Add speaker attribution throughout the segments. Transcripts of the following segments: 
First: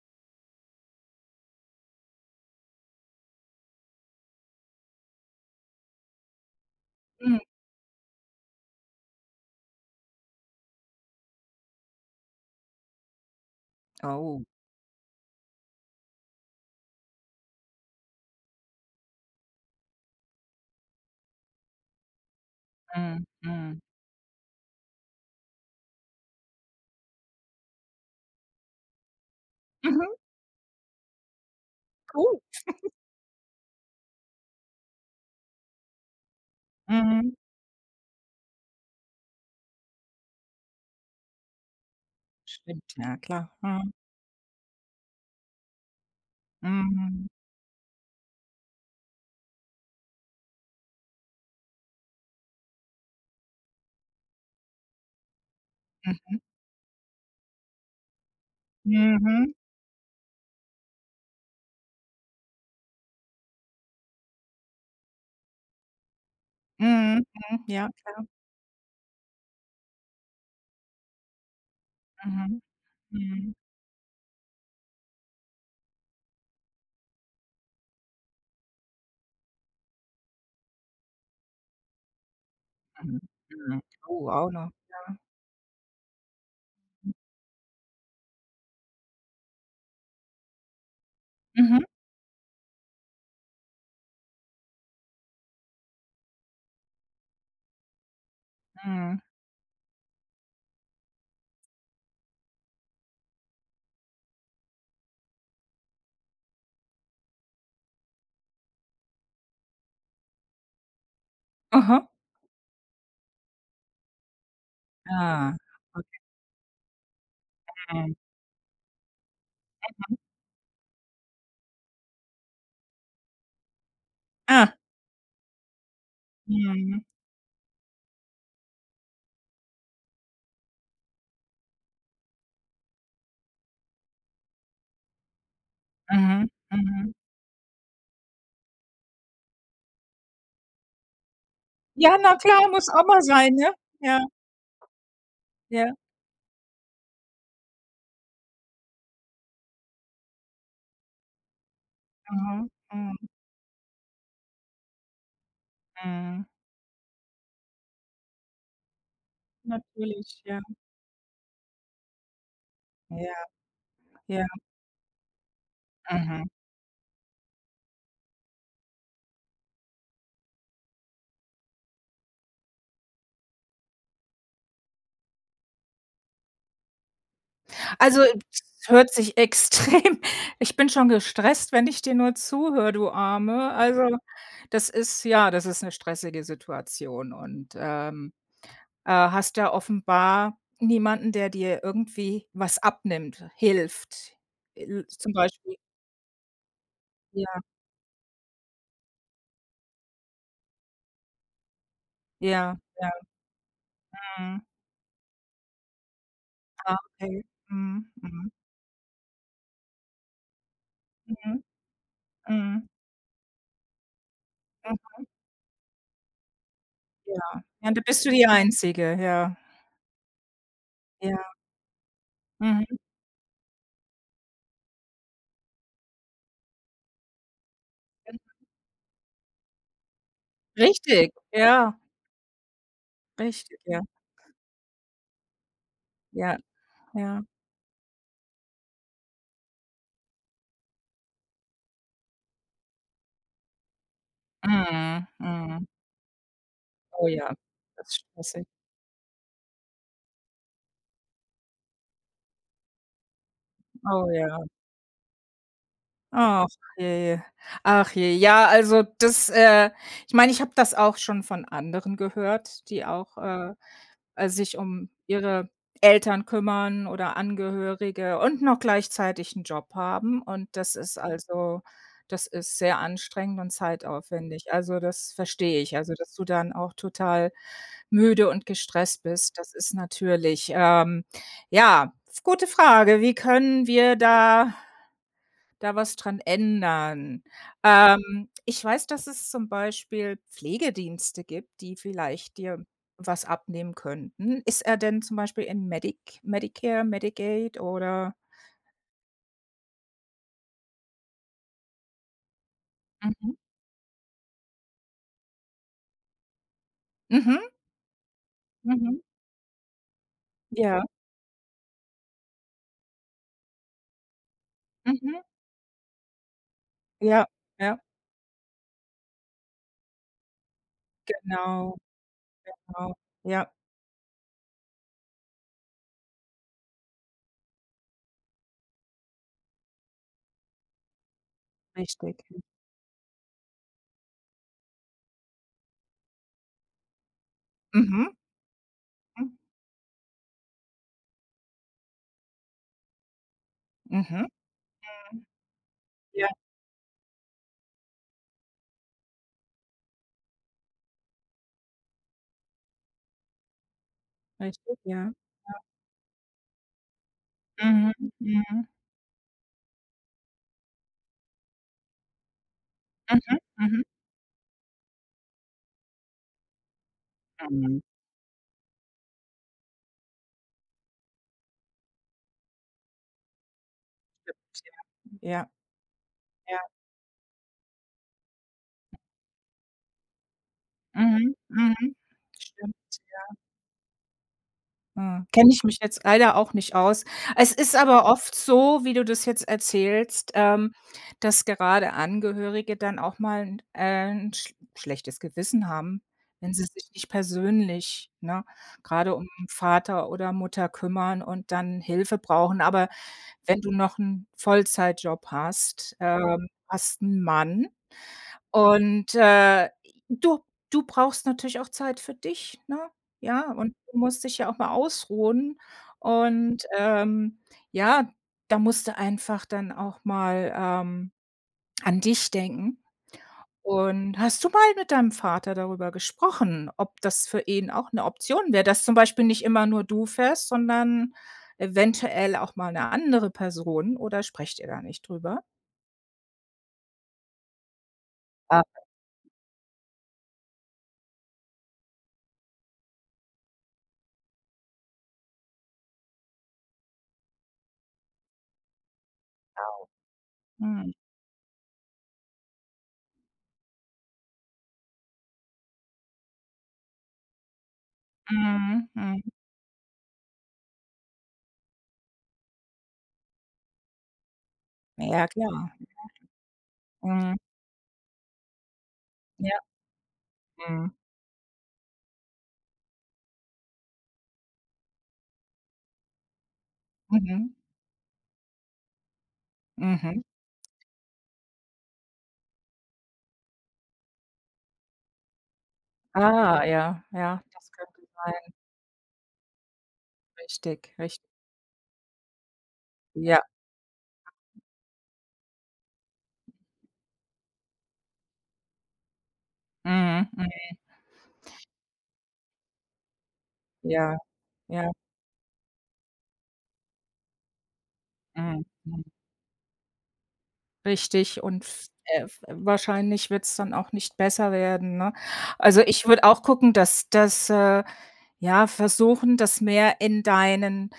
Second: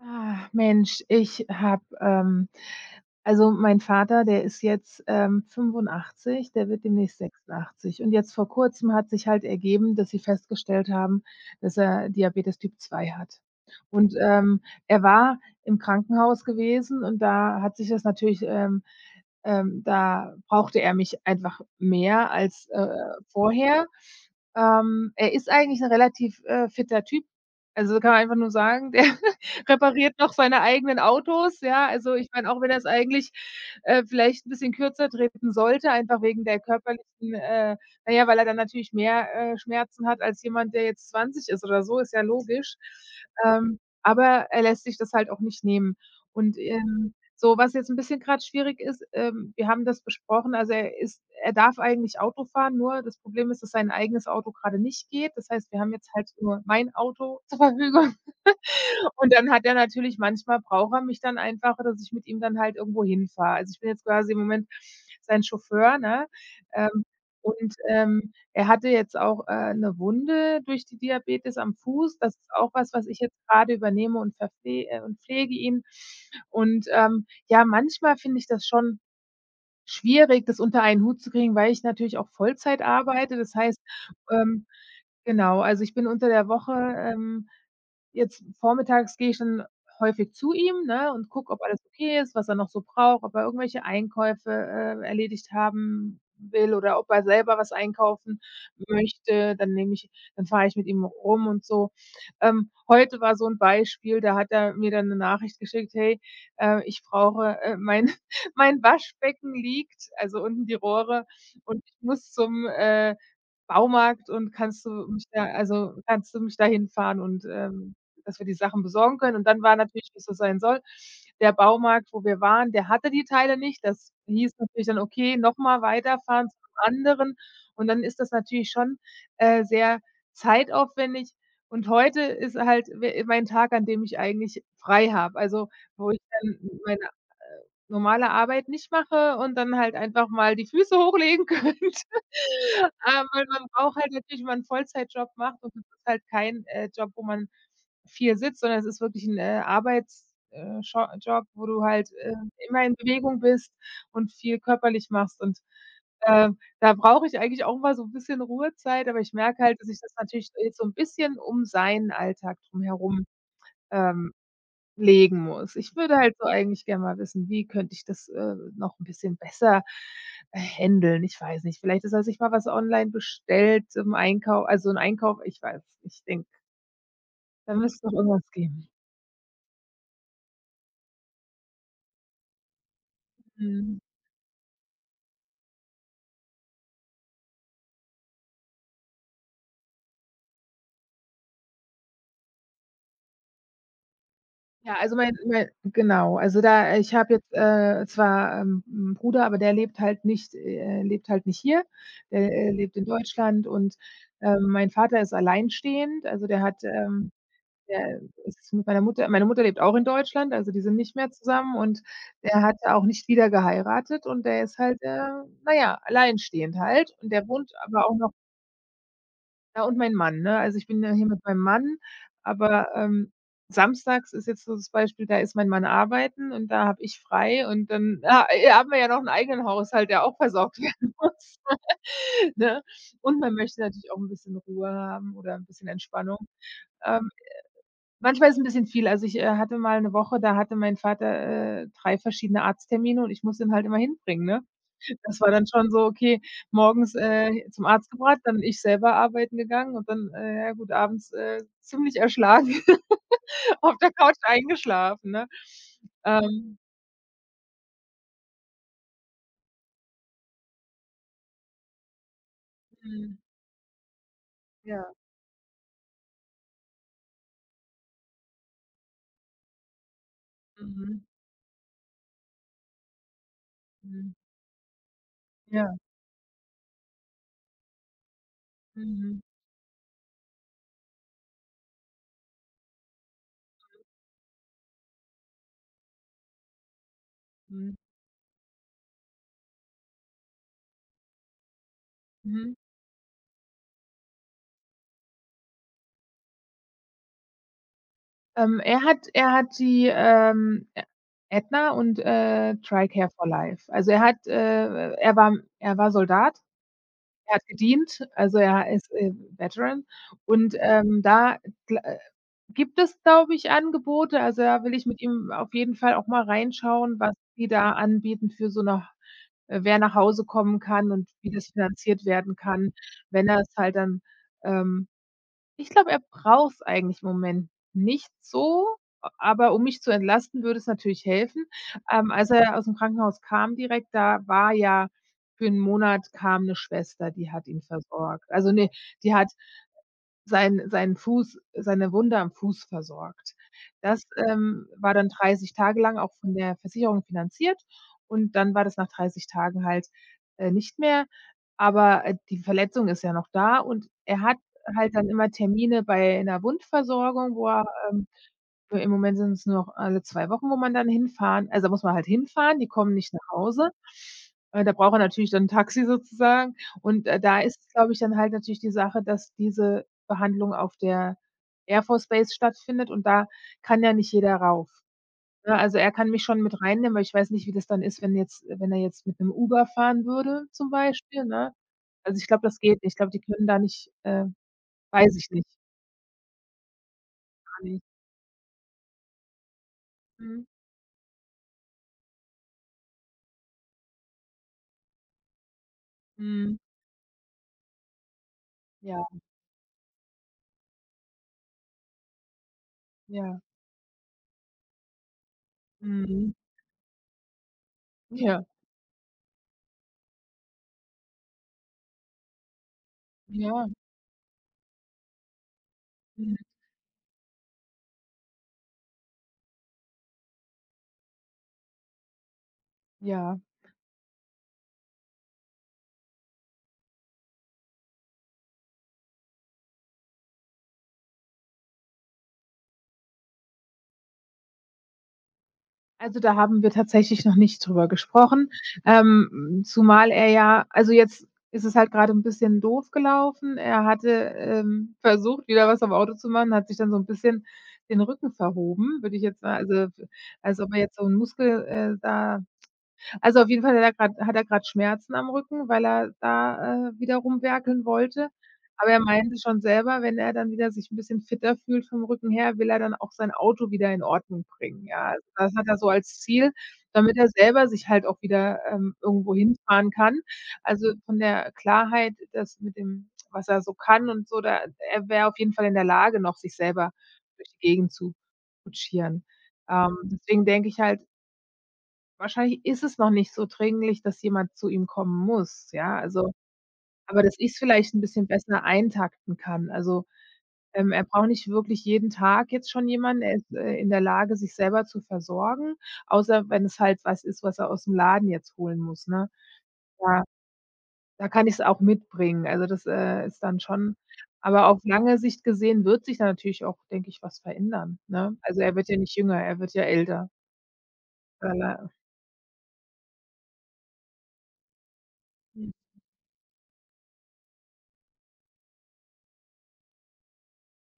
Speaker 1: Ah, Mensch, also, mein Vater, der ist jetzt, 85, der wird demnächst
Speaker 2: Mhm.
Speaker 1: 86. Und jetzt vor Kurzem hat sich halt ergeben, dass sie festgestellt haben, dass er Diabetes Typ 2 hat. Und,
Speaker 2: Oh.
Speaker 1: er war im Krankenhaus gewesen und da hat sich das natürlich, da brauchte er mich einfach mehr als,
Speaker 2: Mhm, mhm.
Speaker 1: vorher. Er ist eigentlich ein relativ, fitter Typ. Also, kann man einfach nur sagen, der
Speaker 2: Mhm.
Speaker 1: repariert noch seine eigenen Autos, ja. Also, ich
Speaker 2: Cool.
Speaker 1: meine, auch wenn er's eigentlich, vielleicht 'n bisschen kürzer treten sollte, einfach wegen der
Speaker 2: Mhm.
Speaker 1: körperlichen äh, na ja, weil er dann natürlich mehr, Schmerzen hat als jemand, der jetzt 20 ist oder so, ist ja logisch.
Speaker 2: Stimmt, ja klar. Mhm.
Speaker 1: Aber er lässt sich das halt auch nicht nehmen. Und,
Speaker 2: Mhm.
Speaker 1: so, was jetzt 'n bisschen grad schwierig ist, wir haben das besprochen, also, er darf eigentlich Auto fahren, nur das Problem ist, dass sein eigenes Auto grade nicht geht. Das heißt, wir haben jetzt halt
Speaker 2: Mhm.
Speaker 1: nur mein Auto zur Verfügung. Und dann
Speaker 2: Mhm.
Speaker 1: hat er natürlich manchmal braucht er mich dann einfach, dass ich mit ihm dann halt irgendwo hinfahre. Also, ich bin jetzt quasi im Moment sein Chauffeur, ne? Ähm,
Speaker 2: Mhm. Mhm. Ja, klar.
Speaker 1: Er hatte jetzt auch, 'ne Wunde durch die Diabetes am Fuß. Das ist
Speaker 2: Mhm.
Speaker 1: auch was, was ich jetzt
Speaker 2: Mhm.
Speaker 1: grade übernehme und pflege ihn. Und, ja, manchmal finde ich das schon schwierig, das unter einen Hut zu kriegen, weil ich natürlich auch Vollzeit
Speaker 2: Mhm.
Speaker 1: arbeite. Das heißt,
Speaker 2: Mhm. Oh, auch
Speaker 1: ähm
Speaker 2: noch.
Speaker 1: genau, also, ich bin unter der Woche, jetzt vormittags gehe ich dann häufig zu ihm, ne, und gucke, ob
Speaker 2: Mhm.
Speaker 1: alles okay ist, was er noch so braucht, ob er irgendwelche Einkäufe, erledigt haben will oder ob er selber was einkaufen
Speaker 2: Mhm.
Speaker 1: möchte. Dann fahre ich mit ihm rum und so. Heute war so ein Beispiel, da hat er mir dann eine Nachricht geschickt: „Hey, ich brauche, mein mein Waschbecken liegt, also unten die Rohre und ich
Speaker 2: Aha.
Speaker 1: muss zum, Baumarkt und kannst du mich da
Speaker 2: Ah,
Speaker 1: also
Speaker 2: okay.
Speaker 1: kannst du mich da hinfahren und,
Speaker 2: Mhm.
Speaker 1: dass wir die Sachen besorgen können.“ Und dann war natürlich, wie es so sein soll, der Baumarkt, wo wir waren, der hatte die Teile nicht. Das hieß
Speaker 2: Ah.
Speaker 1: natürlich dann: „Okay, nochmal weiterfahren zum
Speaker 2: Mhm.
Speaker 1: anderen.“ Und dann ist das natürlich schon, sehr zeitaufwendig. Und heute ist halt we mein Tag, an dem ich eigentlich frei habe, also, wo ich
Speaker 2: Mhm.
Speaker 1: dann meine
Speaker 2: Mhm.
Speaker 1: Normale Arbeit nicht mache und dann halt einfach mal die Füße hochlegen könnte.
Speaker 2: Ja, na klar, muss auch mal
Speaker 1: Weil
Speaker 2: sein,
Speaker 1: man
Speaker 2: ne?
Speaker 1: braucht halt
Speaker 2: Ja,
Speaker 1: natürlich, wenn man 'n Vollzeitjob macht, und das
Speaker 2: ja.
Speaker 1: ist halt kein, Job, wo man viel sitzt, sondern es ist wirklich ein Arbeits scho Job, wo du halt,
Speaker 2: Mhm.
Speaker 1: immer in
Speaker 2: Mhm.
Speaker 1: Bewegung bist und viel körperlich machst und,
Speaker 2: Mhm.
Speaker 1: da brauche ich eigentlich auch mal so ein bisschen Ruhezeit, aber ich merke halt, dass ich das
Speaker 2: Natürlich,
Speaker 1: natürlich
Speaker 2: ja.
Speaker 1: jetzt so ein bisschen um seinen Alltag drumherum,
Speaker 2: Ja,
Speaker 1: ähm
Speaker 2: ja.
Speaker 1: Legen muss. Ich würde halt
Speaker 2: Mhm.
Speaker 1: so eigentlich gerne mal wissen, wie könnte ich das, noch ein bisschen besser, händeln? Ich weiß nicht, vielleicht, ist, dass ich mal was online bestellt im Einkauf. Also, ein Einkauf, ich denke, da müsste doch
Speaker 2: Also,
Speaker 1: irgendwas
Speaker 2: es
Speaker 1: geben.
Speaker 2: hört sich extrem ich bin schon gestresst, wenn ich dir nur zuhöre, du Arme.
Speaker 1: Mhm.
Speaker 2: Also, das ist ja, das ist 'ne stressige Situation und, hast ja offenbar niemanden, der dir irgendwie was abnimmt, hilft.
Speaker 1: Ja,
Speaker 2: L
Speaker 1: also,
Speaker 2: zum
Speaker 1: mein mein
Speaker 2: Beispiel
Speaker 1: genau, also, da ich habe jetzt,
Speaker 2: Ja,
Speaker 1: zwar, 'n Bruder, aber der lebt halt nicht hier. Der,
Speaker 2: ja,
Speaker 1: lebt in
Speaker 2: ja,
Speaker 1: Deutschland und,
Speaker 2: mhm.
Speaker 1: mein Vater ist alleinstehend, also, der hat,
Speaker 2: Ah, okay. Mhm,
Speaker 1: der
Speaker 2: mhm,
Speaker 1: ist mit meiner Mutter, meine Mutter lebt auch in Deutschland, also, die sind nicht mehr
Speaker 2: mhm,
Speaker 1: zusammen und der hat
Speaker 2: mhm,
Speaker 1: auch nicht wieder geheiratet und der ist halt,
Speaker 2: mhm,
Speaker 1: na ja, alleinstehend halt und
Speaker 2: ja.
Speaker 1: der wohnt
Speaker 2: Ja, da
Speaker 1: aber auch
Speaker 2: bist du
Speaker 1: noch
Speaker 2: die Einzige, ja,
Speaker 1: ja, und mein Mann, ne? Also, ich bin ja hier mit
Speaker 2: ja.
Speaker 1: meinem Mann, aber,
Speaker 2: Mhm.
Speaker 1: samstags ist jetzt so das Beispiel, da ist mein Mann arbeiten und da habe ich frei und dann ha haben wir ja noch 'n eigenen Haushalt, der auch versorgt werden
Speaker 2: Richtig,
Speaker 1: muss,
Speaker 2: ja,
Speaker 1: ne? Und man
Speaker 2: richtig,
Speaker 1: möchte
Speaker 2: ja,
Speaker 1: natürlich auch 'n bisschen Ruhe haben oder 'n bisschen Entspannung.
Speaker 2: ja,
Speaker 1: Ähm
Speaker 2: ja.
Speaker 1: Manchmal ist 'n bisschen viel. Also, ich, hatte mal 'ne Woche, da hatte mein Vater, 3 verschiedene Arzttermine und ich musste ihn halt immer hinbringen, ne?
Speaker 2: Mhm,
Speaker 1: Das war dann
Speaker 2: mhm.
Speaker 1: schon so, okay, morgens,
Speaker 2: Oh ja,
Speaker 1: zum
Speaker 2: das
Speaker 1: Arzt
Speaker 2: ist
Speaker 1: gebracht, dann
Speaker 2: stressig.
Speaker 1: ich selber arbeiten gegangen und dann, ja gut, abends, ziemlich erschlagen auf der
Speaker 2: Oh
Speaker 1: Couch
Speaker 2: ja.
Speaker 1: eingeschlafen, ne?
Speaker 2: Ach
Speaker 1: Ähm,
Speaker 2: je. Ach je. Ja, also ich meine, ich habe das auch schon von anderen gehört, die auch,
Speaker 1: mhm,
Speaker 2: sich um
Speaker 1: ja,
Speaker 2: ihre Eltern kümmern oder Angehörige und noch gleichzeitig 'n Job haben und
Speaker 1: mhm,
Speaker 2: das ist sehr anstrengend und
Speaker 1: mhm,
Speaker 2: zeitaufwendig. Also, das verstehe ich,
Speaker 1: ja,
Speaker 2: also, dass du dann auch total müde und gestresst
Speaker 1: mhm,
Speaker 2: bist. Das ist natürlich, ja, gute Frage. Wie können wir da was dran ändern.
Speaker 1: mhm,
Speaker 2: Ich weiß, dass es zum Beispiel Pflegedienste gibt, die vielleicht
Speaker 1: mhm.
Speaker 2: dir was abnehmen könnten. Ist er denn zum Beispiel in Medicare, Medicaid oder.
Speaker 1: Er hat die, Ä Aetna und, TRICARE for
Speaker 2: Mhm.
Speaker 1: Life. Also, er hat er war Soldat, er
Speaker 2: Mhm,
Speaker 1: hat gedient, also, er ist,
Speaker 2: mhm.
Speaker 1: Veteran und,
Speaker 2: Ja.
Speaker 1: da gl gibt es, glaube ich, Angebote. Also, da will ich mit
Speaker 2: Mhm.
Speaker 1: ihm auf jeden Fall auch mal reinschauen, was
Speaker 2: Ja,
Speaker 1: die da
Speaker 2: ja,
Speaker 1: anbieten für so 'ne wer nach Hause kommen kann und wie das
Speaker 2: genau,
Speaker 1: finanziert werden kann,
Speaker 2: genau.
Speaker 1: wenn
Speaker 2: Ja,
Speaker 1: er es halt dann, ähm ich glaube, er braucht's eigentlich im Moment nicht so, a aber um mich zu entlasten, würde es natürlich helfen.
Speaker 2: richtig.
Speaker 1: Als er aus'm Krankenhaus kam direkt, da war ja für 'n Monat kam 'ne Schwester, die hat ihn
Speaker 2: Mhm,
Speaker 1: versorgt. Also, ne, die
Speaker 2: mhm,
Speaker 1: hat seine Wunde am Fuß versorgt. Das,
Speaker 2: mhm.
Speaker 1: war dann 30 Tage lang auch
Speaker 2: Ja,
Speaker 1: von der Versicherung finanziert und dann war das nach 30 Tagen halt, nicht mehr, aber, die Verletzung ist ja noch da und er hat
Speaker 2: richtig,
Speaker 1: halt dann
Speaker 2: ja.
Speaker 1: immer Termine bei einer Wundversorgung, wo er,
Speaker 2: Mhm,
Speaker 1: ähm
Speaker 2: mhm,
Speaker 1: im Moment sind es nur noch alle 2 Wochen, wo man dann hinfahren, also, da muss man halt hinfahren, die kommen nicht nach
Speaker 2: mhm,
Speaker 1: Hause.
Speaker 2: mhm.
Speaker 1: Da braucht er natürlich dann 'n Taxi sozusagen und, da ist es,
Speaker 2: Mhm.
Speaker 1: glaube ich, dann halt natürlich die Sache, dass diese Behandlung auf der Air Force Base stattfindet und da kann ja nicht jeder rauf,
Speaker 2: Ja,
Speaker 1: ne? Also, er kann mich schon mit
Speaker 2: ja.
Speaker 1: reinnehmen, weil ich weiß nicht, wie das dann ist, wenn er jetzt mit 'nem Uber fahren würde zum Beispiel,
Speaker 2: Mhm,
Speaker 1: ne?
Speaker 2: mhm.
Speaker 1: Also, ich glaube, das
Speaker 2: Stimmt.
Speaker 1: geht nicht. Ich glaube, die können da nicht weiß
Speaker 2: Mhm.
Speaker 1: ich nicht.
Speaker 2: Kenne ich mich jetzt leider auch nicht aus. Es
Speaker 1: Gar
Speaker 2: ist
Speaker 1: nicht.
Speaker 2: aber oft so, wie du das jetzt erzählst,
Speaker 1: Mhm.
Speaker 2: dass gerade Angehörige dann auch mal 'n 'n schlechtes Gewissen haben, wenn
Speaker 1: Mhm.
Speaker 2: sie sich nicht persönlich, ne,
Speaker 1: Ja,
Speaker 2: grade um Vater oder Mutter kümmern und dann Hilfe brauchen. Aber
Speaker 1: ja.
Speaker 2: wenn du noch 'n Vollzeitjob hast,
Speaker 1: Mhm.
Speaker 2: hast 'n Mann
Speaker 1: Ja,
Speaker 2: und, du du brauchst natürlich auch Zeit für dich, ne? Ja,
Speaker 1: ja,
Speaker 2: und du musst dich ja auch mal ausruhen.
Speaker 1: mhm,
Speaker 2: Und, ja, da musst du einfach dann auch mal, an dich denken.
Speaker 1: ja.
Speaker 2: Und hast du mal mit deinem Vater darüber gesprochen, ob das für ihn auch eine Option wäre, dass zum Beispiel nicht immer nur du fährst, sondern eventuell auch mal eine andere Person oder sprecht ihr da nicht drüber?
Speaker 1: Also, da haben wir tatsächlich noch nicht drüber gesprochen,
Speaker 2: Ja.
Speaker 1: zumal er ja also, jetzt ist es halt grade 'n bisschen doof gelaufen. Er hatte, versucht, wieder was am Auto zu machen, hat sich dann so 'n bisschen den Rücken verhoben, würde ich jetzt sa also, als ob er
Speaker 2: Mhm,
Speaker 1: jetzt so 'n Muskel, da. Also, auf jeden Fall hat er grad Schmerzen am Rücken, weil er da, wieder rumwerkeln wollte.
Speaker 2: mhm,
Speaker 1: Aber er
Speaker 2: mhm.
Speaker 1: meinte schon selber, wenn er dann wieder sich 'n bisschen fitter fühlt vom Rücken her, will er dann auch sein Auto wieder in Ordnung bringen, ja. Also,
Speaker 2: Ja,
Speaker 1: das hat
Speaker 2: klar.
Speaker 1: er so als Ziel, damit er
Speaker 2: Mhm.
Speaker 1: selber sich halt auch wieder, irgendwo
Speaker 2: Ja.
Speaker 1: hinfahren kann.
Speaker 2: Mhm.
Speaker 1: Also, von der Klarheit, das mit dem, was er so kann und so, da er wäre auf jeden Fall in der Lage, noch sich selber durch
Speaker 2: Mhm.
Speaker 1: die Gegend zu kutschieren.
Speaker 2: Mhm.
Speaker 1: Deswegen denke ich halt, wahrscheinlich ist es noch nicht so dringlich, dass jemand zu ihm kommen muss, ja, also
Speaker 2: Ah, ja,
Speaker 1: aber dass
Speaker 2: ja,
Speaker 1: ich's
Speaker 2: das
Speaker 1: vielleicht
Speaker 2: könnte
Speaker 1: 'n bisschen
Speaker 2: sein.
Speaker 1: besser eintakten kann. Also,
Speaker 2: Richtig,
Speaker 1: er
Speaker 2: richtig.
Speaker 1: braucht nicht wirklich jeden Tag jetzt schon jemanden. Er
Speaker 2: Ja.
Speaker 1: ist, in der Lage, sich selber zu versorgen, außer wenn es halt was ist, was er aus'm Laden jetzt holen muss, ne? Da
Speaker 2: Mhm, mhm.
Speaker 1: Da kann ich's auch mitbringen. Also, das, ist dann schon,
Speaker 2: Ja,
Speaker 1: aber auf
Speaker 2: ja.
Speaker 1: lange Sicht gesehen wird sich da natürlich auch, denke ich, was verändern, ne? Also,
Speaker 2: Mhm,
Speaker 1: er wird ja
Speaker 2: mhm.
Speaker 1: nicht jünger, er wird ja älter.
Speaker 2: Richtig und f f wahrscheinlich wird's dann auch nicht besser werden, ne?
Speaker 1: Mhm.
Speaker 2: Also, ich würde auch gucken, dass, ja, versuchen, das mehr in deinen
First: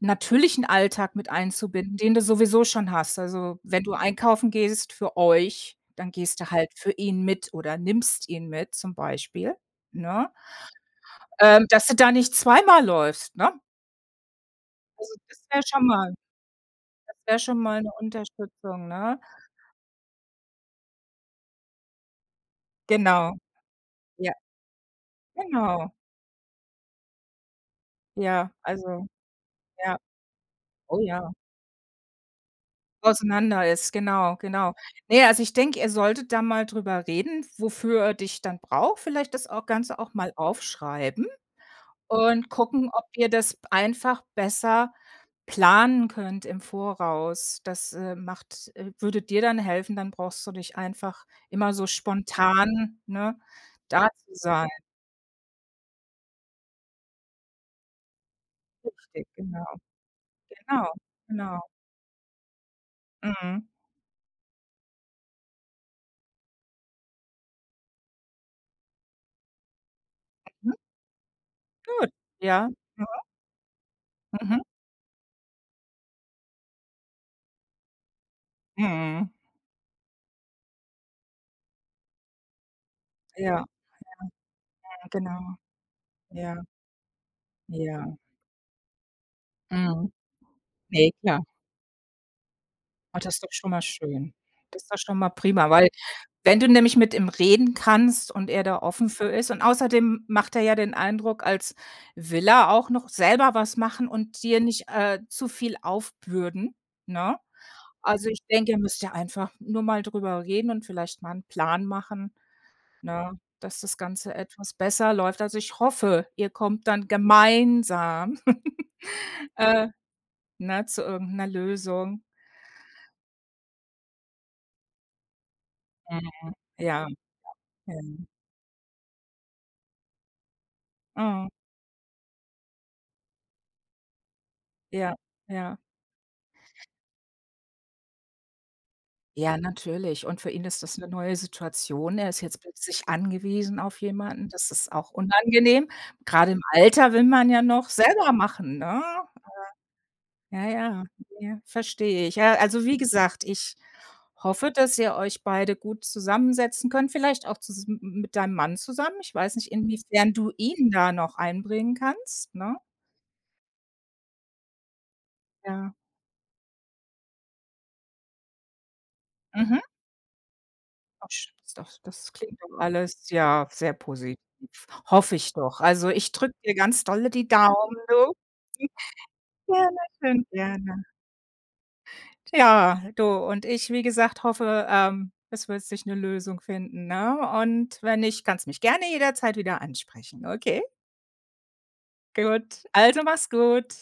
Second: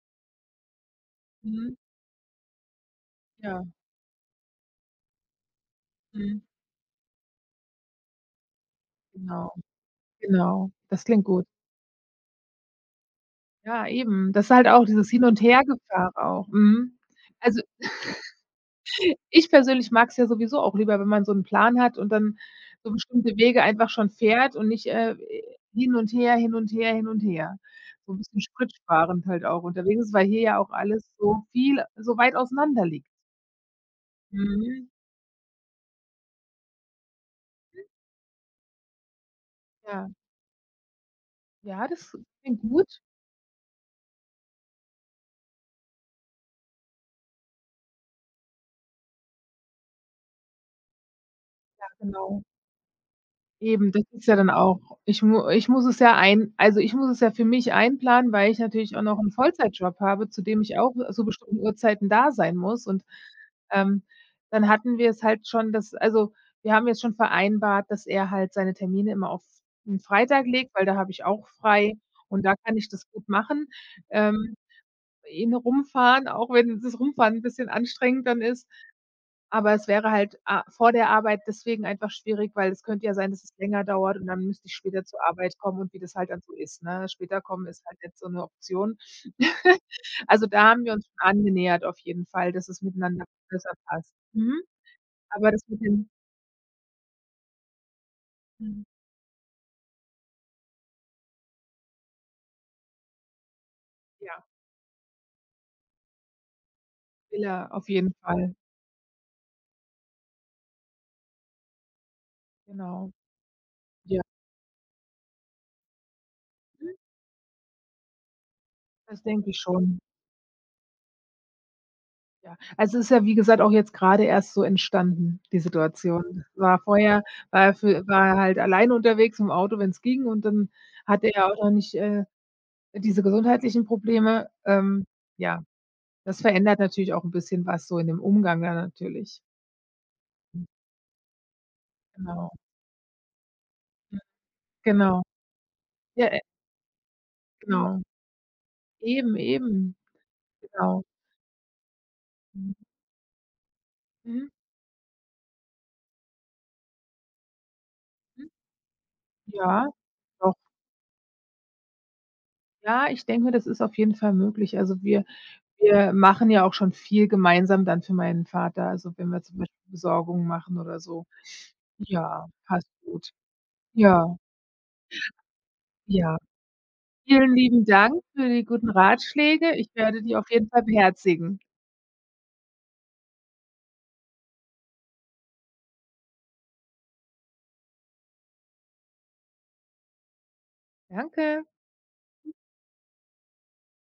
Speaker 2: natürlichen Alltag mit
Speaker 1: Mhm.
Speaker 2: einzubinden, den du sowieso schon hast. Also,
Speaker 1: Ja.
Speaker 2: wenn du einkaufen gehst für euch, dann
Speaker 1: Mhm.
Speaker 2: gehst du halt für ihn mit oder nimmst ihn mit zum
Speaker 1: Genau.
Speaker 2: Beispiel, ne?
Speaker 1: Genau, das klingt gut.
Speaker 2: Dass du da nicht zweimal läufst, ne?
Speaker 1: Ja, eben. Das ist halt auch dieses
Speaker 2: Also,
Speaker 1: Hin und Hergefahren auch. Mhm.
Speaker 2: das wäre schon
Speaker 1: Also,
Speaker 2: mal 'ne Unterstützung, ne?
Speaker 1: ich persönlich mag es ja sowieso auch lieber, wenn man so 'n Plan hat und dann so
Speaker 2: Genau.
Speaker 1: bestimmte Wege einfach schon
Speaker 2: Ja,
Speaker 1: fährt und nicht,
Speaker 2: genau.
Speaker 1: hin und her, hin und her, hin und her. So 'n bisschen
Speaker 2: Ja, also
Speaker 1: spritsparend halt auch
Speaker 2: ja.
Speaker 1: unterwegs ist, weil hier ja auch
Speaker 2: Oh
Speaker 1: alles
Speaker 2: ja.
Speaker 1: so viel, so weit auseinander liegt.
Speaker 2: Auseinander ist, genau, genau.
Speaker 1: Mhm.
Speaker 2: Ne, also ich denke, ihr solltet da mal drüber reden, wofür er dich dann braucht. Vielleicht das auch Ganze
Speaker 1: Ja.
Speaker 2: auch mal aufschreiben.
Speaker 1: Ja, das
Speaker 2: Und
Speaker 1: klingt gut.
Speaker 2: gucken, ob ihr das einfach besser planen könnt im Voraus. Das, macht würde dir dann helfen, dann brauchst du nicht einfach immer so
Speaker 1: Ja, genau.
Speaker 2: spontan, ne,
Speaker 1: Eben, das
Speaker 2: da
Speaker 1: ist
Speaker 2: zu
Speaker 1: ja dann
Speaker 2: sein.
Speaker 1: auch ich mu ich muss es ja ein also, ich muss es ja für mich einplanen, weil ich natürlich auch noch
Speaker 2: Richtig,
Speaker 1: 'n
Speaker 2: genau,
Speaker 1: Vollzeitjob habe, zu dem ich
Speaker 2: genau,
Speaker 1: auch zu
Speaker 2: genau.
Speaker 1: bestimmten Uhrzeiten da sein muss und,
Speaker 2: Mhm.
Speaker 1: ähm, dann hatten wir es halt schon, dass also, wir haben jetzt schon vereinbart, dass er halt seine Termine immer auf 'n Freitag legt,
Speaker 2: Mhm,
Speaker 1: weil da habe ich auch frei
Speaker 2: gut,
Speaker 1: und da
Speaker 2: ja.
Speaker 1: kann ich
Speaker 2: Mhm,
Speaker 1: das gut machen, ähm,
Speaker 2: mhm,
Speaker 1: ihn rumfahren, auch wenn das Rumfahren 'n bisschen anstrengend dann ist.
Speaker 2: mhm.
Speaker 1: Aber es wäre halt a vor der Arbeit deswegen einfach schwierig, weil es könnte ja sein, dass es
Speaker 2: Ja,
Speaker 1: länger dauert und dann müsste ich später zur
Speaker 2: genau.
Speaker 1: Arbeit kommen und wie das halt dann so
Speaker 2: Ja,
Speaker 1: ist, ne? Später kommen ist halt
Speaker 2: ja.
Speaker 1: jetzt so 'ne Option.
Speaker 2: Mhm.
Speaker 1: Also, da haben wir uns
Speaker 2: Ne,
Speaker 1: schon
Speaker 2: klar.
Speaker 1: angenähert auf jeden Fall, dass es
Speaker 2: Ah,
Speaker 1: miteinander
Speaker 2: das ist doch schon
Speaker 1: besser
Speaker 2: mal
Speaker 1: passt.
Speaker 2: schön.
Speaker 1: Mhm.
Speaker 2: Das ist doch schon mal
Speaker 1: Aber das
Speaker 2: prima,
Speaker 1: mit
Speaker 2: weil
Speaker 1: dem,
Speaker 2: wenn du nämlich mit ihm reden kannst und er da
Speaker 1: mhm,
Speaker 2: offen für ist und außerdem macht er ja den Eindruck, als will er auch noch selber was machen und
Speaker 1: ja,
Speaker 2: dir nicht, zu viel aufbürden, ne?
Speaker 1: will er auf jeden
Speaker 2: Also, ich
Speaker 1: Fall.
Speaker 2: denke, ihr müsst ja einfach nur mal drüber reden und vielleicht mal 'n Plan machen,
Speaker 1: Genau.
Speaker 2: ne, dass das
Speaker 1: Ja,
Speaker 2: Ganze etwas besser läuft. Also, ich hoffe, ihr kommt
Speaker 1: mhm,
Speaker 2: dann gemeinsam,
Speaker 1: das denke ich
Speaker 2: äh,
Speaker 1: schon.
Speaker 2: ne, zu irgend 'ner Lösung.
Speaker 1: Ja, also es ist ja, wie gesagt, auch jetzt gerade erst so entstanden, die Situation.
Speaker 2: Mhm.
Speaker 1: War
Speaker 2: Ja,
Speaker 1: vorher war er
Speaker 2: ja.
Speaker 1: für War er halt alleine unterwegs im Auto, wenn's ging, und dann hatte
Speaker 2: Mhm.
Speaker 1: er auch noch nicht, diese gesundheitlichen Probleme.
Speaker 2: Ja,
Speaker 1: Ja,
Speaker 2: ja.
Speaker 1: das verändert natürlich auch 'n bisschen was so in dem Umgang dann natürlich.
Speaker 2: Ja, natürlich. Und für ihn
Speaker 1: Mhm,
Speaker 2: ist das 'ne neue Situation. Er ist
Speaker 1: genau.
Speaker 2: jetzt plötzlich angewiesen auf
Speaker 1: Mhm,
Speaker 2: jemanden. Das ist auch
Speaker 1: genau.
Speaker 2: unangenehm.
Speaker 1: Ja,
Speaker 2: Grade im Alter will man ja noch
Speaker 1: genau.
Speaker 2: selber machen, ne?
Speaker 1: Eben, eben,
Speaker 2: Ja, ja,
Speaker 1: genau.
Speaker 2: ja, verstehe ich. Ja,
Speaker 1: Mhm,
Speaker 2: also, wie gesagt, ich
Speaker 1: mhm,
Speaker 2: hoffe, dass ihr euch beide gut zusammensetzen könnt, vielleicht auch zus m m mit
Speaker 1: mhm.
Speaker 2: deinem Mann zusammen. Ich weiß nicht,
Speaker 1: Ja,
Speaker 2: inwiefern du
Speaker 1: doch.
Speaker 2: ihn da noch einbringen kannst, ne?
Speaker 1: Ja, ich denke, das ist auf jeden Fall möglich.
Speaker 2: Ja.
Speaker 1: Wir machen ja auch schon viel gemeinsam dann für meinen Vater, also, wenn wir zum Beispiel
Speaker 2: Mhm.
Speaker 1: Besorgungen machen oder so.
Speaker 2: Ach, sch ist das
Speaker 1: Ja,
Speaker 2: klingt doch
Speaker 1: passt
Speaker 2: alles,
Speaker 1: gut.
Speaker 2: ja, sehr positiv.
Speaker 1: Ja,
Speaker 2: Hoffe ich doch. Also, ich
Speaker 1: ja.
Speaker 2: drücke dir ganz dolle die
Speaker 1: Vielen lieben
Speaker 2: Daumen,
Speaker 1: Dank
Speaker 2: du.
Speaker 1: für die guten Ratschläge. Ich
Speaker 2: Gerne,
Speaker 1: werde die
Speaker 2: schön
Speaker 1: auf jeden Fall
Speaker 2: gerne.
Speaker 1: beherzigen.
Speaker 2: Ja, du und ich, wie gesagt, hoffe, es wird sich eine Lösung finden, ne? Und wenn nicht, kannst mich gerne jederzeit wieder ansprechen, okay?
Speaker 1: Danke.
Speaker 2: Gut, also mach's gut.